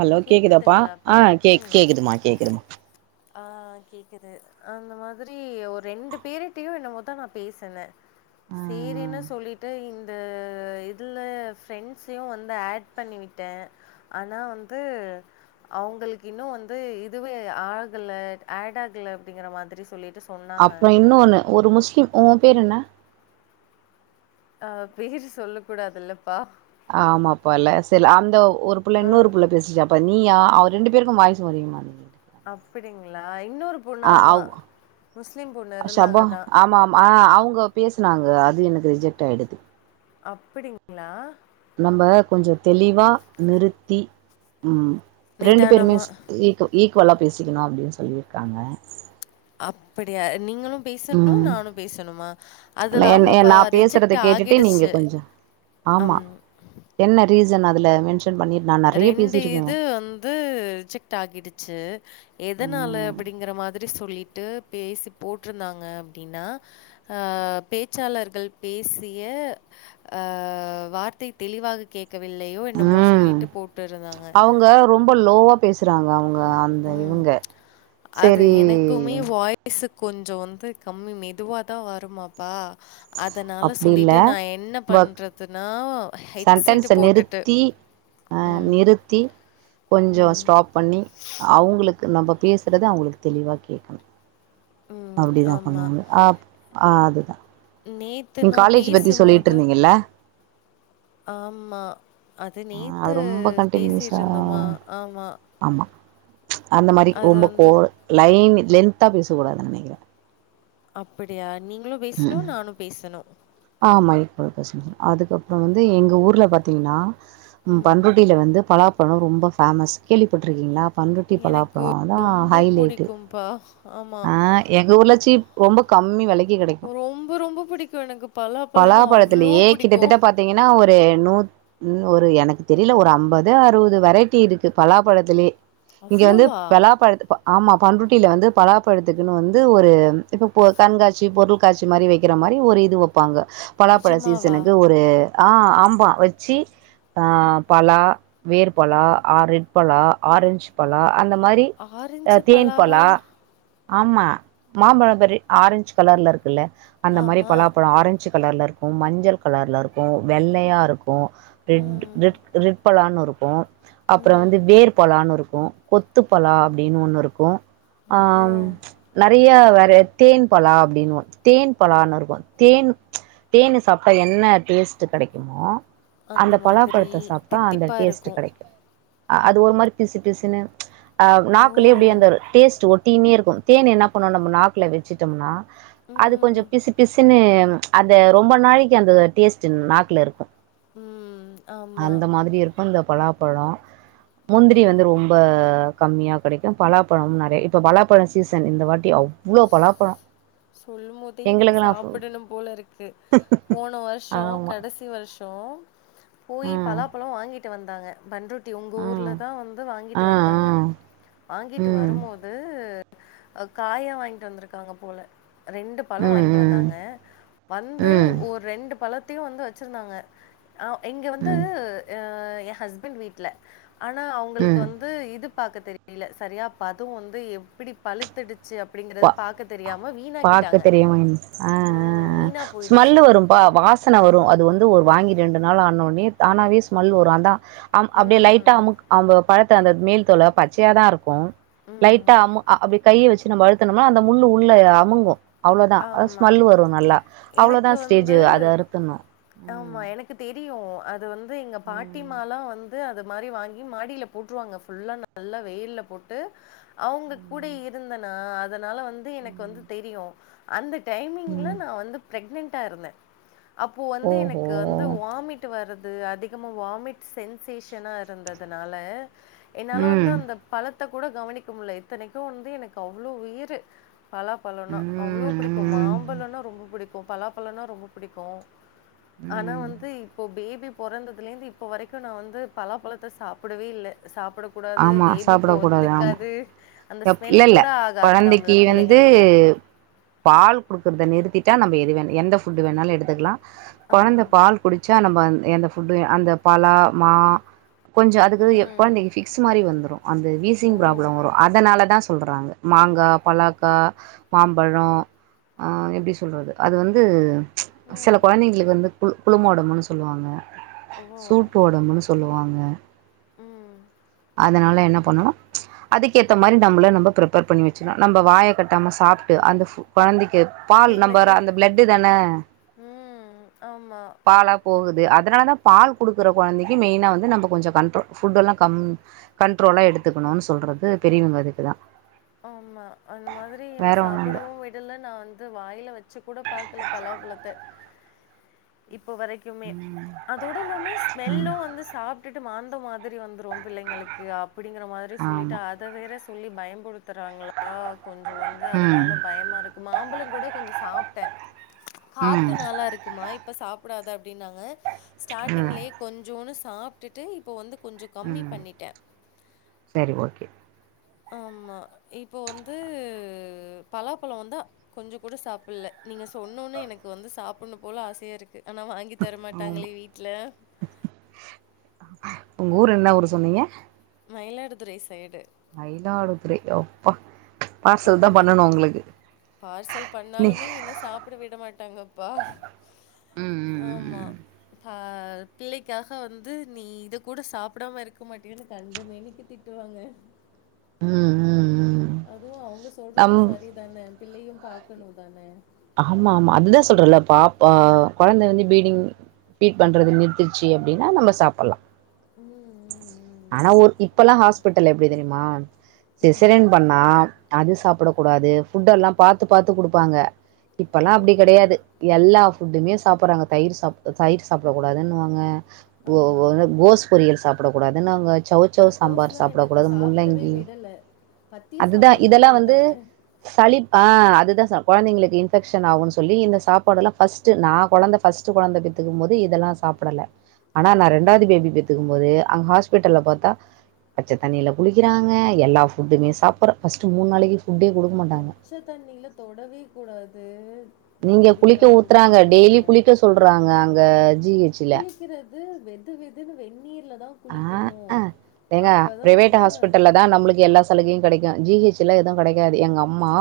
Hello கேக்குதாப்பா கேக்குதுங்களாப்பா? ஆஹ் கேக் கேக்குதுமா கேக்குதுமா ஆஹ் கேக்குது அந்த மாதிரி ஒரு ரெண்டு பேரிட்டையும் என்ன மொத்தான் நான் பேசனேன் ஆ சேரின்னு சொல்லிட்டு இந்த இதுல பிரண்ட்ஸையும் வந்து ஆட் பண்ணி விட்டேன் ஆனா வந் து அவங்களுக்கு இன்னும் வந்து இதுவே ஆகல ஆட் ஆகல அப்படிங்கற மாதிரி சொல்லிட்டு சொன்னாங்க. அப்பறம் இன்னொ ஒண்ணு ஒரு முஸ்லிம் உம் பேர் என்ன ஆஹ் பேரு சொல்ல கூடாதுல்லப்பா ஆமாப்பல சில அந்தோவ் ஒரு புள்ள இன்னொரு ம். புள்ளை பேசிச்சாப்பன் நீயா அவர் ரெண்டு பேருக்கும் வாய்சு ஒரே மாரி இருக் அப்படிங்களா இன்னொரு பொண்ணு ஆமா அவ் முஸ்லீம் பொண்ணு இருந்தாங்க தான் உங்க பேசுனாங்க அது எனக்கு ரிஜெக்ட் ஆயிடுது அப்படிங்களா நம்ம கொஞ்சம் தெளிவா நிறுத்தி உம் ரெண்டு பேருமே நிதானமா. ஸ் ஈக்கோ ஈக் ஈக்குவலா பேசிக்கணும் அப்படின்னு சொல்லியிருக்காங்க அப்படியா நீங்களும் பேசணும் ம் நானும் பேசணுமா அதுல என் ஆமா என் பா நா பேசுறத ரிஜெக்ட் கேட்டுட்டு நீங்க ஆகிடுச்சு கொஞ்சோ ஜன் அதல மென்ஷ் ரெண்டு இது வந்து ரிஜெக்ட் ஆகிடுச்சு எதனால ம் அப்படிங்கற மாதிரி சொல்லி ட்டு பேசி போட்டிருந்தாங்க அப்படின்னா ஆன் பேச்சாளர்கள் பேசிய அ வார்த்தை தெளிவாக கேட் கவில்லையோ என்னமோ சொல்லி ம் இருக் அவங்க ரொம்ப லோவா பேசுறாங்க அவங்க வா அந்த ம். இவங்க சரி ஸ் கொஞ்சம் வந்து கம்மி மெதுவாதான் வருமாப்பா அதனால அப்டி இல்ல சொல்லிட்டு நான் என்ன ஒர்க் பண்றதுன்னா ஹெட்சிட்டு சென்டன்ஸ போட்டுட்டு நிறுத்தி அ உம் நிறுத்தி உம் அவங்களுக் நம்ம பேசுறது அவங்களுக்கு தெளிவா கேட்கணும் ம். அப்படிதான் ஆமா. பண்ணாங்க அ ஆஹ் அதுதான் நேத்து நீங்க நான் காலேஜ் பத்தி சொல்லிட்டு பேசும்போது இருந்தீங்கல்ல ஆமா அது ஆ அது நேத்து ரொம்ப பேசிட்டு கண்டினியூஸா இருந்தோமா ஆமா ஆமா அந்த மாரி அது ரொம்ப கோ வந்து லைன்னு இது லென்தா பேச கூடாது நினைக்கிறேன் அப்படியா நீங் களும் பேசனும் நானும் பேசணும் அதுக்கப்புறம் வந்து எங்கள் ஊர்ல பாத்தீங்கன்னா உ ம். பண்ருட்டில வந்து பலாப் பழம் ரொம்ப ஃபேமஸ் கேள்விப்பட்டுருக்கீங்களா பண்ருட்டிட எனக்கு பலாப்பழம் அதான் ஹை ரொம்ப லைட்டு பிடிக்கும்பா. ஆமா. ஆஹ எங்க ஊர்லாச்சு சீப் ரொம்ப கம்மி விலக்கி கிடைக் ரொம்ப ரொம்ப பிடிக்கும் எனக்கு பலாப்பழம்னா அவ்ளோ பலாபழத்துலயே பிடிக்கும். கிட்டத்தட்ட பாத்தீங்கனா ஒரு நூத் ஒரு எனக்கு தெரில ஒரு அம்பது அறுவது வெரைட்டி இருக்கு பலாபழத்துலே இங்க வந்து அவ்ளோவா? பலாபழத் ப ஆமா பண்ருட்டில வந்து பலாப்பழத்துக்குன் வந்து ஒரு இப்ப கண்காட்சி பொருள் காட்சி மாரி வைக்கிற மாரி ஒரு இது வப்பாங்க பலாபழ நிஜமாவா? சீசனுக்கு ஒரு ஆ ஆம்பா வச்சி பலா வேர் பலா ஆ ரெட் பலா ஆரஞ்சு பலா அந்த மாரி அ ஆரஞ்சு தேன் பலாவா? பலா ஆமா மாம்பழ மரி ஆரஞ்ச் கலர்லருக் குல்ல அந்த மாரி ஆமா. பலாபழ ஆரஞ்சுக் கலர்லருக்கூ மஞ்சள் கலர்லருக்கூ வெள்ளையாருக் க்கூ ரெட் ம். ரெட் ரெட் பலான்னுருக் க்கூ அப்புற ம். வந்து வேர் பலானுருக் க்கூ கொத்து பலா அப்டினு ஒண்ணுருக்கூ ஆ‌ ஓ! நறிய வேற தேன் பலா அப்டின்னுவொ தேன் பலான்னுருக்கு தேன் தேன் சாப்ட்டா என்ன டேஸ்ட்டு கெடைக்குமோ அந்த மாதிரி பலாப்பழத்த சாப்ட்டா அந்த தித்திப்பா டேஸ்ட்டு இருக்கும். கெடைக்கு அது ஒரு மாரி பிசு பிசுனு ஆ ஓ! நாக்குலேப்டிய அந்தரு டேஸ்ட்டு ஒட் டீனேருக்கு தேன் என்ன பண்ணோ நம்ம நாக்குல வச்சுட்டம்னா அது கொஞ்ச ம். பிசு பிசுனு அந்த ரொம்ப நாளைக்கு அந்த டேஸ்ட்டு நாக்குல இருக்கு ம். ஆமா. அந்த மாதிரி இருக்கு இந்த பலா பழோ முந்திரி ம். வந்து ரொம்ப கம்மியா கெடைக்கும் பலாப்பழம் நெறை இப்ப பலாப்பழ சீசன் இந்த வாட்டி அவ்ளோ பலாப்பழொ சொல்லும் போதே எனக்கு சாப்புடணும் போல இருக்கு போன வருஷொ ஆமா கடைசி வருஷொ போய் ஆ பலாப்பழொ வாங்கிட்டு வந்தாங்க பண்ருட்டி உங்க ஆ ஊர்ல தா வந்து வாங்கிட்டு ஆ ஆ வந்தாங்க வாங்கிட்டு ம் வரும்மோது காயா வாங்கிட்டு வந்துருக்காங்க போல ரெண்டு பழொ ம் வாங்கிட்டு ம் வந்தாங்க வந்து ம் ஒ ரெண்டு பழ த்தையு வந்து வச்சுருந்தாங்க ஆ இங்க வந்து ம் அ ஏ ஹஸ்பண்ட் வீட்ல ஆனா அவங்களுக்கு ம் வந்து இது. பாக்க தெரியல சரியா அதும் வந்து எப்படி பழுத்துடுத். ச்சு ப அப்படிங்கறது பாக்க தெரியாம வீணாக்கி. பாக்க தெரியாம ஆஹஹஹ போயிடுச்சு. ஸ்மெல்லு வரும்பா வாசன வரு அது வந். து ஒரு வாங்கி ரெண்டு நாள் ஆனோனே தானாவே ஸ்மெல் வரு அதா. அம் அப்படியே ம். லைட்டா அமுக் அவ பழத். த அந்த மேல்தோள பச்சையாதா இருக்கு. ம். லைட்டா அம்மு அ அப்படி கைய வச்சு. நம்ம அழுத். துனம்னா அந்த முள்ளு உள்ள அமுங்கு. அவ்வளோதா ஆமா. ஸ்மெல் வரு நல்லா. அவ்வளோதா எனக்கு ஸ்டேஜ் வந்து அதைன அறுத்தன்னு ஆமா. உம். எனக்கு தெரியும். அது வந்து எங்க பாட்டிமாலா வந்து. அது மாரி வாங்கி மாடியில போட்டுருவாங்க நல்லா வெயில போட்டு. அவங்க கூடயே இருந்தனா அதனால வந்து. வந்து ம் எனக்கு வந்து தெரியு. அந்த. டைமிங்ல ம் நா வந்து பிரெக்னன்ட். ட்டா இருந்த. அப்போ வந்து ஓஹோ எனக்கு வந்து வாமிட் வரது. அது அதிகமாக வாமிட் சென்சேஷன இருந்ததுனால. என்னால வந்து ம் அந்த பழத். த்த கூட கவனிக்க முடியல இத்தனைக்கு வந்து எனக்கு அவ்வளோ உயிரு. பலா பழன்னா அவ்வளோ. ம் புடிக்கு ம் மாம்பழோன்னா ரொம்ப. புடிக்கு பலா பழனா ரொம்ப புடிக்கு. ஆனா ம் வந்து இப்போ பேபி. பொறந்ததுலருந்து இப்ப வரைக்கு நா வந்து பலா பழத்த சாப்பிடவே இல்ல சாப். ப்படக்க கூடாது பேபிக்கு ஒத்துக்காது. அந்த எப் ஸ்மெல் இல்லில்ல கூட ஆகாதாம்ல கொழந்தைக்கு வந்து. பிள்ளைங்களுக்கு. பால் குடுக்குறத நிறுத்திட்டா நம்ம எது வேணு எந்த ஃபுட் வேணாலு எடுத்துக்கலா. கொழந்த ம். பால் குடிச்சா நம்ம. எந்த ஃபுட்டு அந்த பழா மா. கொஞ்சோ அதுக்குது எப் ம். கொழந்தைக்கு பிக்ஸ் மாரி வந்துரு. அந்த ஓ! வீசிங் ப்ராப்ளொ வரு அதனால தா சொல்றாங்க மாங்கா பலாக்கா மாம்பழொ ஆ எப்டி சொல்றது அது வந்து சில ம். கொழந்தைங்களுக்கு வந்து பு புலுமோடமுனு சொல்வாங்க ஓ! சூட்டு ஒடம்புன் சொல்லுவாங்க உம் அதுனால என்ன பண்ணனு அதுக்கேத்த மாரி நம்பள நம்ப ப்ரிப்பேர் பண்ணி வச்சுனு நம்ப வாய கட்டாம சாப்ட்டு அந்த கொழந்தை க்கு பால் நம்ப ர பிள்ளைக்கு அந்த ப்ளட்டு தான ம். ஆமா, பாலா போகுது அ துனா தா பால் குடுக்குற கொழந்தைக்கி மெயினா வந்து நம்ப கொஞ்ச கண்ட்ரோ ஃபுட்டெல்லா கம் கண்ட்ரோலா எடுத்துக்கணுன் சொல்ற து பெரியவங்க அதுக்குதா ஆமா அந்த மாதிரி என்ன ஒன்னு இல்ல சாப்புடவு விடல நா வந்து வாயில வச்சு கூட பாக்கல பலாப்பழத்த இப்ப வரைக்குமே ம் அதோடல்லாம ஸ்மெல்லு ம் வந்து சாப்டுட்டு மாந் ந்த மாதிரி வந்துரு பிள்ளைங்களுக்கு அப் அப்புடிங்குற மாதிரி சொல்லிட்டு ஆமா அத வேற சொல்லி பயம்புடுத் துராங்ளா கொஞ்சொ வந்து ம் அதனால பயமா இருக்கு மாம்பழம் கூட கொஞ்ச‌ சாப்டே காத்து ம் நல்லா இருக்குமா இப்ப சாப் புடாது அப்டின்னாங்க ம் ஸ்டார்டிங்லயே கொஞ்சோனு சாப்டுட்டு இப்போ வந்து கொஞ்சம் கம்மி உம் பண்ணிட்டேன். செரி ஓகே ஆமா இப்போ வந்து பலாப்பழொ வந்தா கொஞ்சொ கூட சாப்புல்ல நீங்க சொன்னேன எனக்கு வந்து சாப்புன்ணும் போல ஆசையா இருக்கு ஆனா வாங்கி ஆமா தரமாட்டாங்களே வீட்ல உங்க ஊரு என்ன ஊரு சொன்னீங்க மயிலாடுதுறை சைடு மயிலாடுதுறை ஓ அப்பா பார்சல் தா ஆமா பண்ணணு உங்களுக்கு பார்சல் பண்ணாலுமே என்ன சாப்பிட விட மாட் ட்டாங்கப்பா ம் ம் ஆமா ம் ஆ பிள்ளைக்காக வந்து நீ இத கூட சாப்புடாம இருக்க மாட்டியானு கண்ட மேனிக்கு திட்டுவாங்க உம் உம் அதுவு அவுங்க சொல்றது சரிதானே பிள்ளையு பாக்கணு தானே ஆமா ஆமா அதுதா சொல்றல பாப்பா குழந்த வந்து பீடிங் பீட் பண்றது நிறுத்துச்சி அப்டின்னா நம்ம சாப்பல்லா ம் ம் ம் ஆனா ஒரு இப்பல்லா ஹாஸ் பிட்டல் எப்டி தெரிமா ம் சிசெரின் பண்ணா அது சாப்பிட கூடாது ஃபுட் எல்லா பாத்து பாத்து குடுப்பாங்க இப்பல்லா ஓ அப்டி கிடையாது எல்லா ஃபுட்டுமே சாப்புறாங்க தயிர் சாப் தயிர் சாப்பிட கூடாதுன்னுவாங்க ஒ ஆமா ஒரு கோஸ் பொரியல் சாப் பிடக்கூடாதுன்னுவாங்க சவுச்சவு சாம்பார் கோஸ்லா எனக்கு சாப்பிடக்கூடாது சாப்பிடவே முள்ளங்கி விடல பத்திய அதுதா சாப்பாடு தா இதெல்லா வந்து குடுத்தாங்க சளி பா இதுதா சாப் கொழந்தைங்களுக்கு இன்ஃபெக்ஷன் ஆகும் சொல்லி இந்த சாப்பாடெல்லா ஃபஸ்ட் நா குழந்த ஃபஸ்ட் குழந்த பெத்துக்கும் போது இதல்லா சாப்பிடல ஆனா நா ம் ரெண்டாவது பேபி பெத்துக்கும் போது அங்க ஹாஸ்பிட்டல்ல பாத்தா பச்ச தண்ணியில குளிக்கிறாங்க எல்லா ஃபுட்டுமே சாப்பர ஃபஸ்ட் மூண் நாளைக்கி பச்ச தண்ணியில தொடவே கூடாது நீங்க அப்படிங்கிற குளிக்க மாதிரி ஊத்றாங்க டெய்லி சொல்லுவாங்க குளிக்க சொல்றாங்க நாங்க ஜி எச் ல து வெது வெதுனு வெண் அ அ எங்க அப்பதா பிரைவேட் வந்து ஹாஸ்பிட்டல்ல தா நம்ளுக்கு எல்லா சலுகையு கிடைக்கு ஜி எச் ல எதுவு கிடைக்காது எங்க அம்மா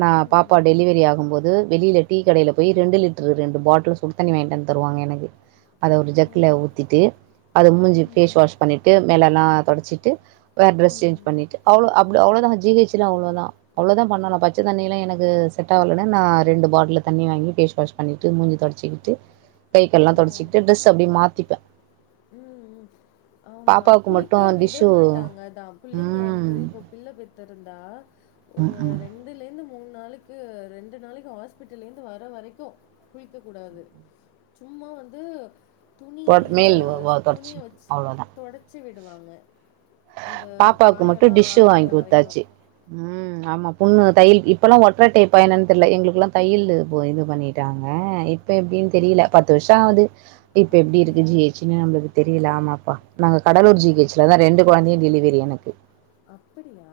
நா ம் பாப்பா டெலிவரி ஆகும் போது வெளில டீ ஓ கடையில போயி ரெண்டு லிட் ட்ரு ரெண்டு பாட்டில் சுடுத்தண்ணி வாங்டன் தருவாங்க எனக்கு அத ஒரு ஓ ஜக்குல ஊத்திட்டு அத மூஞ்சி ம் பண்ணிட்டு மேல எல்லா தொடச்சிட்டு வேற ட்ரஸ் சேஞ்ச் ம் பண்ணிட்டு அவ்ளோ அவ் உங்கள அவ்ளோதா ஜி எச் லா அவ்ளோதா அவ்ளோதா பண்ணணு பச்சதண்ணில எனக்கு செட் ஆவலனன்னா ரெண்டு பாட்ல்ல தண்ணி வாங்கி பேஸ் வாஷ் பண்ணிட்டு மூஞ்சி தொடச்சிகிட்டு கைக்கெல்லா தொடச்சிகிட்டு ட்ரெஸ் அப்டியே மாத்திப்பே உம் உ ஆமா பாப்பாவுக்கு குளிக்க மட்டு விட டிஷ்ஷு மாட்டாங்க தா பிள்ளைங்க வந்து ம் இப்போ பிள்ள பெத் ருந்தா ஒரு ம் ரெண்டுலேந்தும் மூண் நாளைக்கு ரெண்டு நாளைக்கு ஹாஸ்பிட்டல்லேருந்து வர வரைக்கு குளக்க கூடாது சும்மா வந்து துணி தொட ஈர மேல் துணிய தொடச்சிவிட்டுரு வச்சு அவ்ளோதா. தொடச்சி விடுவாங்க. அந்த பாப்பாவுக்கு மட்டும் காயெல்லா டிஷ்ஷு ஆறுற வாங்கி வரைக்கு குடுத்தாச்சு உம். ஆமா புண்ணு தையல் இப்பல்லா ஒற்ற டேப்பா என்னன்னு தெரியல எங்களுக்கெல்லா தையலு இது பண்ணிட்டாங்க இப்ப எப்படின்னு தெரியல பத்து வருஷோ ஆகுது. இப்ப எப்படி இருக்கு அப்படியா ஜிஹெச்சின்னு நம்மளுக்கு தெரியல. ஆமாப்பா. நாங்க கடலுர் ம் ஜிஹெச்லதா ரெண்டு குழந்தையுமே. தெரில எனக்கு. அப்படியா.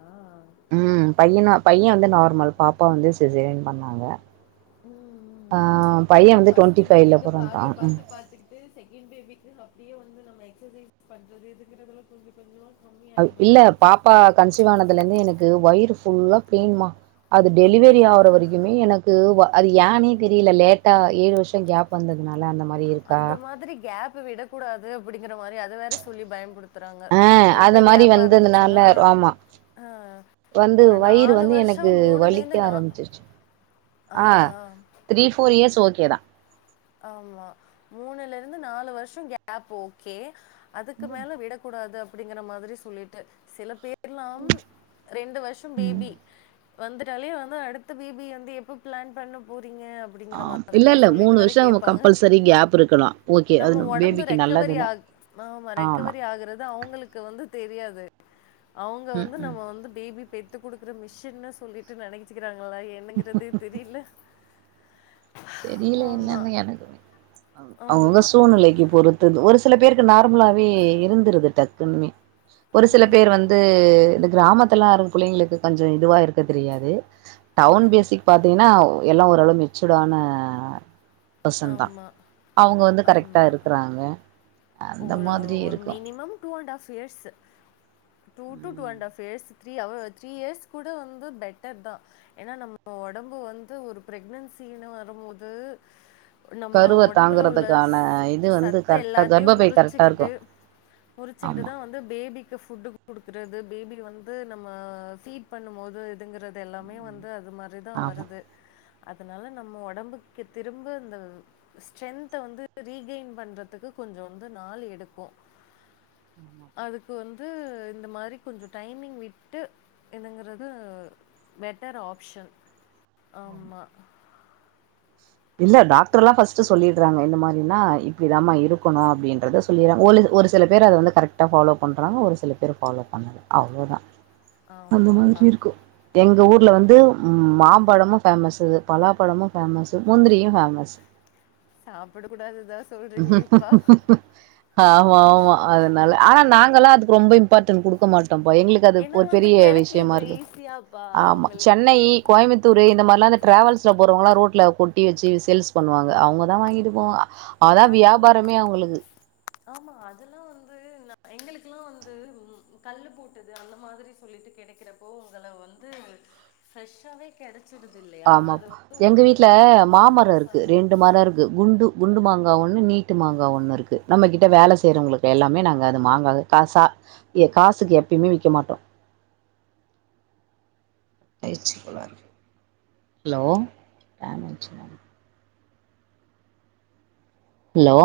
உம் பையனா பைய வந்து நார்மல் பாப்பா வந்து சிசேரியன் பண்ணாங்க. உம் ஆ உ உ பையன் அதா வந்து டுவெண்ட்டி ஃபஸ்ட்டு ஃபைவ்ல பேபிக்கு பாத்து பிறந்தான் பாத்து பாத்துக்கிட்டு செக்கெண் பேபிக்கு அப்படியே. ந்து நம்ம எக்சசைஸ் பண்றது இருக்குறதுல கொஞ்சோ கொஞ்சோ. அ இல்ல பாப்பா கன்சிவானதுல இருந்து எனக்கு வயிறு. ஃபுல்லா பெயின்மா. அது டெலிவரி ஆற அப்படிங்களா வரைக்குமே எனக்கு வ. அது ஏனே தெரியல லேட்டா ஏழு வருஷோ கேப் வந்ததுனா. ல அந்த மாரி இருக்கா. இப்ப விடக்கூடாது அப்படி. ங்கிற மாரி அத வேற சொல்லி பயன்புடுத்துறாங்க. ஆ ரொம்ப அது மாரி கேப்பா வந்ததுனால இருந்துச்சுன்னா ஆமா அஹ வந்து ஒரு வயிறு நாலு வந்து வருஷோ எனக்கு வலிக்க மூணுலேந்து நா ஆரம்பிச்சிருச்சு ஆஹ. கேதா. ஆமா மூணுல இருந்து நாலு வருஷோ கேப் ஓகே. அதுக்கு மேல விடக்கூடாது அப். அப்படிங்கிற மாதிரி சொல்லிட்டு. சில பேர். ல்லாம் ரெண்டு வருஷம் பேபி. வந்துட்டாலே வந்து அடுத்த பேபி வந்து எப்ப பிளான் பண்ண போறிங். றீங்க ஆ அப்படிங்கிற இல்ல மாதிரிதா இல்ல சொல்லிட்டு மூணு வரைக். வருஷம் கேட்பாங்க. கம்பல்சரி கேப் இருக்கலா ஓகே நம்ம அது ஒடம்பு பேபிக்கு ரெக்கவரி நல்லதுதா ஆமா ரெக்கவரி ஆகுறது அவங்களுக்கு வந்து தெரியாது. து. அவங்க ம் வந்து ம் நம்ம வந்து பேபி பெத். பெத்து குடுக்குற மிஷின்னு சொல்லிட்டு நெனைச்சிக்கிறாங்க. ங்களா என்னங்கறது தெரியல. தெரியல என்னன்னு. எனக்கு அவங்க ஆமா அவங்க சூழ்நிலைக்கு பொறுத்தது ஒரு. சில பேருக்கு நார்மலாவே இருந்துருது டக்குன்னுமே ஒரு சில பேர் ம் வந்து இந்த கிராமத் துல எல்லாம் இருக்குற பிள்ளைங்களுக்கு கொஞ்சம் இதுவா இருக்க தெரியாது டவுன் ம். பேஸிக் பாத்தீங்கன்னா எல்லாம் ஓரளவு மெச்சுடான அஹ் பசன் தான் ஆமா. அவுங்க வந்து கரெக்ட்டா ஆமா. இருக்குறாங்க அந்த மாதிரி இருக்கும் years two two two and half years three அவ த்ரீ இயர்ஸ் கூட வந்து பெட்டர் தான் ஏன்னா நம்ம உடம்பு வந்து ஒரு ப்ரெக்னன்சினு வரும் போது கருவ தாங்குறதுக்கான இது வந்து கரெக்ட்டா த்தையும் முறிச்சுக்கிட்டு ஆமா முறிச்சுக்கிட்டுதான் வந்து பேபி புட்டுக்கு கொடுக்குறது பேபி வந்து நம்ம பீட் பண்ணும் போது இதுங்கிறது எல்லாமே வந் து அது மாரிதான் ஆமா வருது அதனால நம்ம உடம்புக்கு திரும்ப அந்த ஸ்ட்ரென்த வந்து ரீகெயின் பண்றதுக்கு கொஞ்சம் வந்து நாள் எடுக்கும் ஆமாப்பா அதுக்கு வந்து இந்த மாரி கொஞ்சம் டைமிங் விட்டு இதுங்கிறது பெட்டர் ஆப்ஷன் ஆமா இல்ல டாக்டர் எல்லாம் ஃபர்ஸ்ட் சொல்லிடுறாங்க இந்த மாதிரினா இப்படிதாம்மா இருக்கணும் அப்படின்றத சொல்லறாங்க ஒரு ஒரு சில பேர் அதை வந்து கரெக்ட்டா ஃபாலோ பண்றாங்க ஒரு சில பேர் ஃபாலோ பண்ணல அவ்ளோ தான் அந்த மாதிரி ஆமாப்பா. இருக்கும் எங்க ஊர் வந்து மாம்பழமும் பேமஸ் பலா பழமும் பேமஸ் முந்திரியும் ஃபேமஸ் சாப்பிட கூடாதுதான் சொல்றீங்களே பா ஆமா ஆமா அதனால ஆனா நாங்க ஈல்லாம் அதுக்கு ரொம்ப இம்பார்ட்டன் கொடுக்க மாட் டோம் எங்களுக்கு அது ஏன்னா ஒரு வந்து பெரிய விஷயமா கெடைக்குது இருக்கு ஈஸியாப்பா ஆமா உங்களுக்கு. சென்னை கோயம்புத்தூர் இந்த மாரிலாம் டிராவல்ஸ்ல போறவங்க எல்லாம் ரோட்ல பொட்டி வச்சு சேல்ஸ் பண்ணுவாங்க அங்க தான் வாங்கிட்டு போவோம் அதல்லாம் ஆமா அதெல்லாம் வந்து எங்களுக்கல்லாம் வந்து கல்லு போட்டுது அந்த மாதிரி சொல்லிட்டு கிடைக்கிறப்போ உங்கள வந்து ஃப்ரெஷ்ஷாவே கிடைச் ஆமா பா எங்க வீட்டுல மாமரம் இருக்கு வரப்பிரசாதம். ரெண்டு மரம் இருக்கு குண்டு குண்டு மாங்காய் ஒண்ணு நீட்ட மாங்காய் ஒண்ணு இருக்கு நம்ம கிட்ட வேலை செய்யறவங்களுக்கு எல்லாமே நாங்க அது மாங்கா காசா காசுக்கு எப்பயுமே விற்க்க மாட்டோம் பயிற்ச்சி கோளாறு ஹலோ டேமேஞ் ஹலோ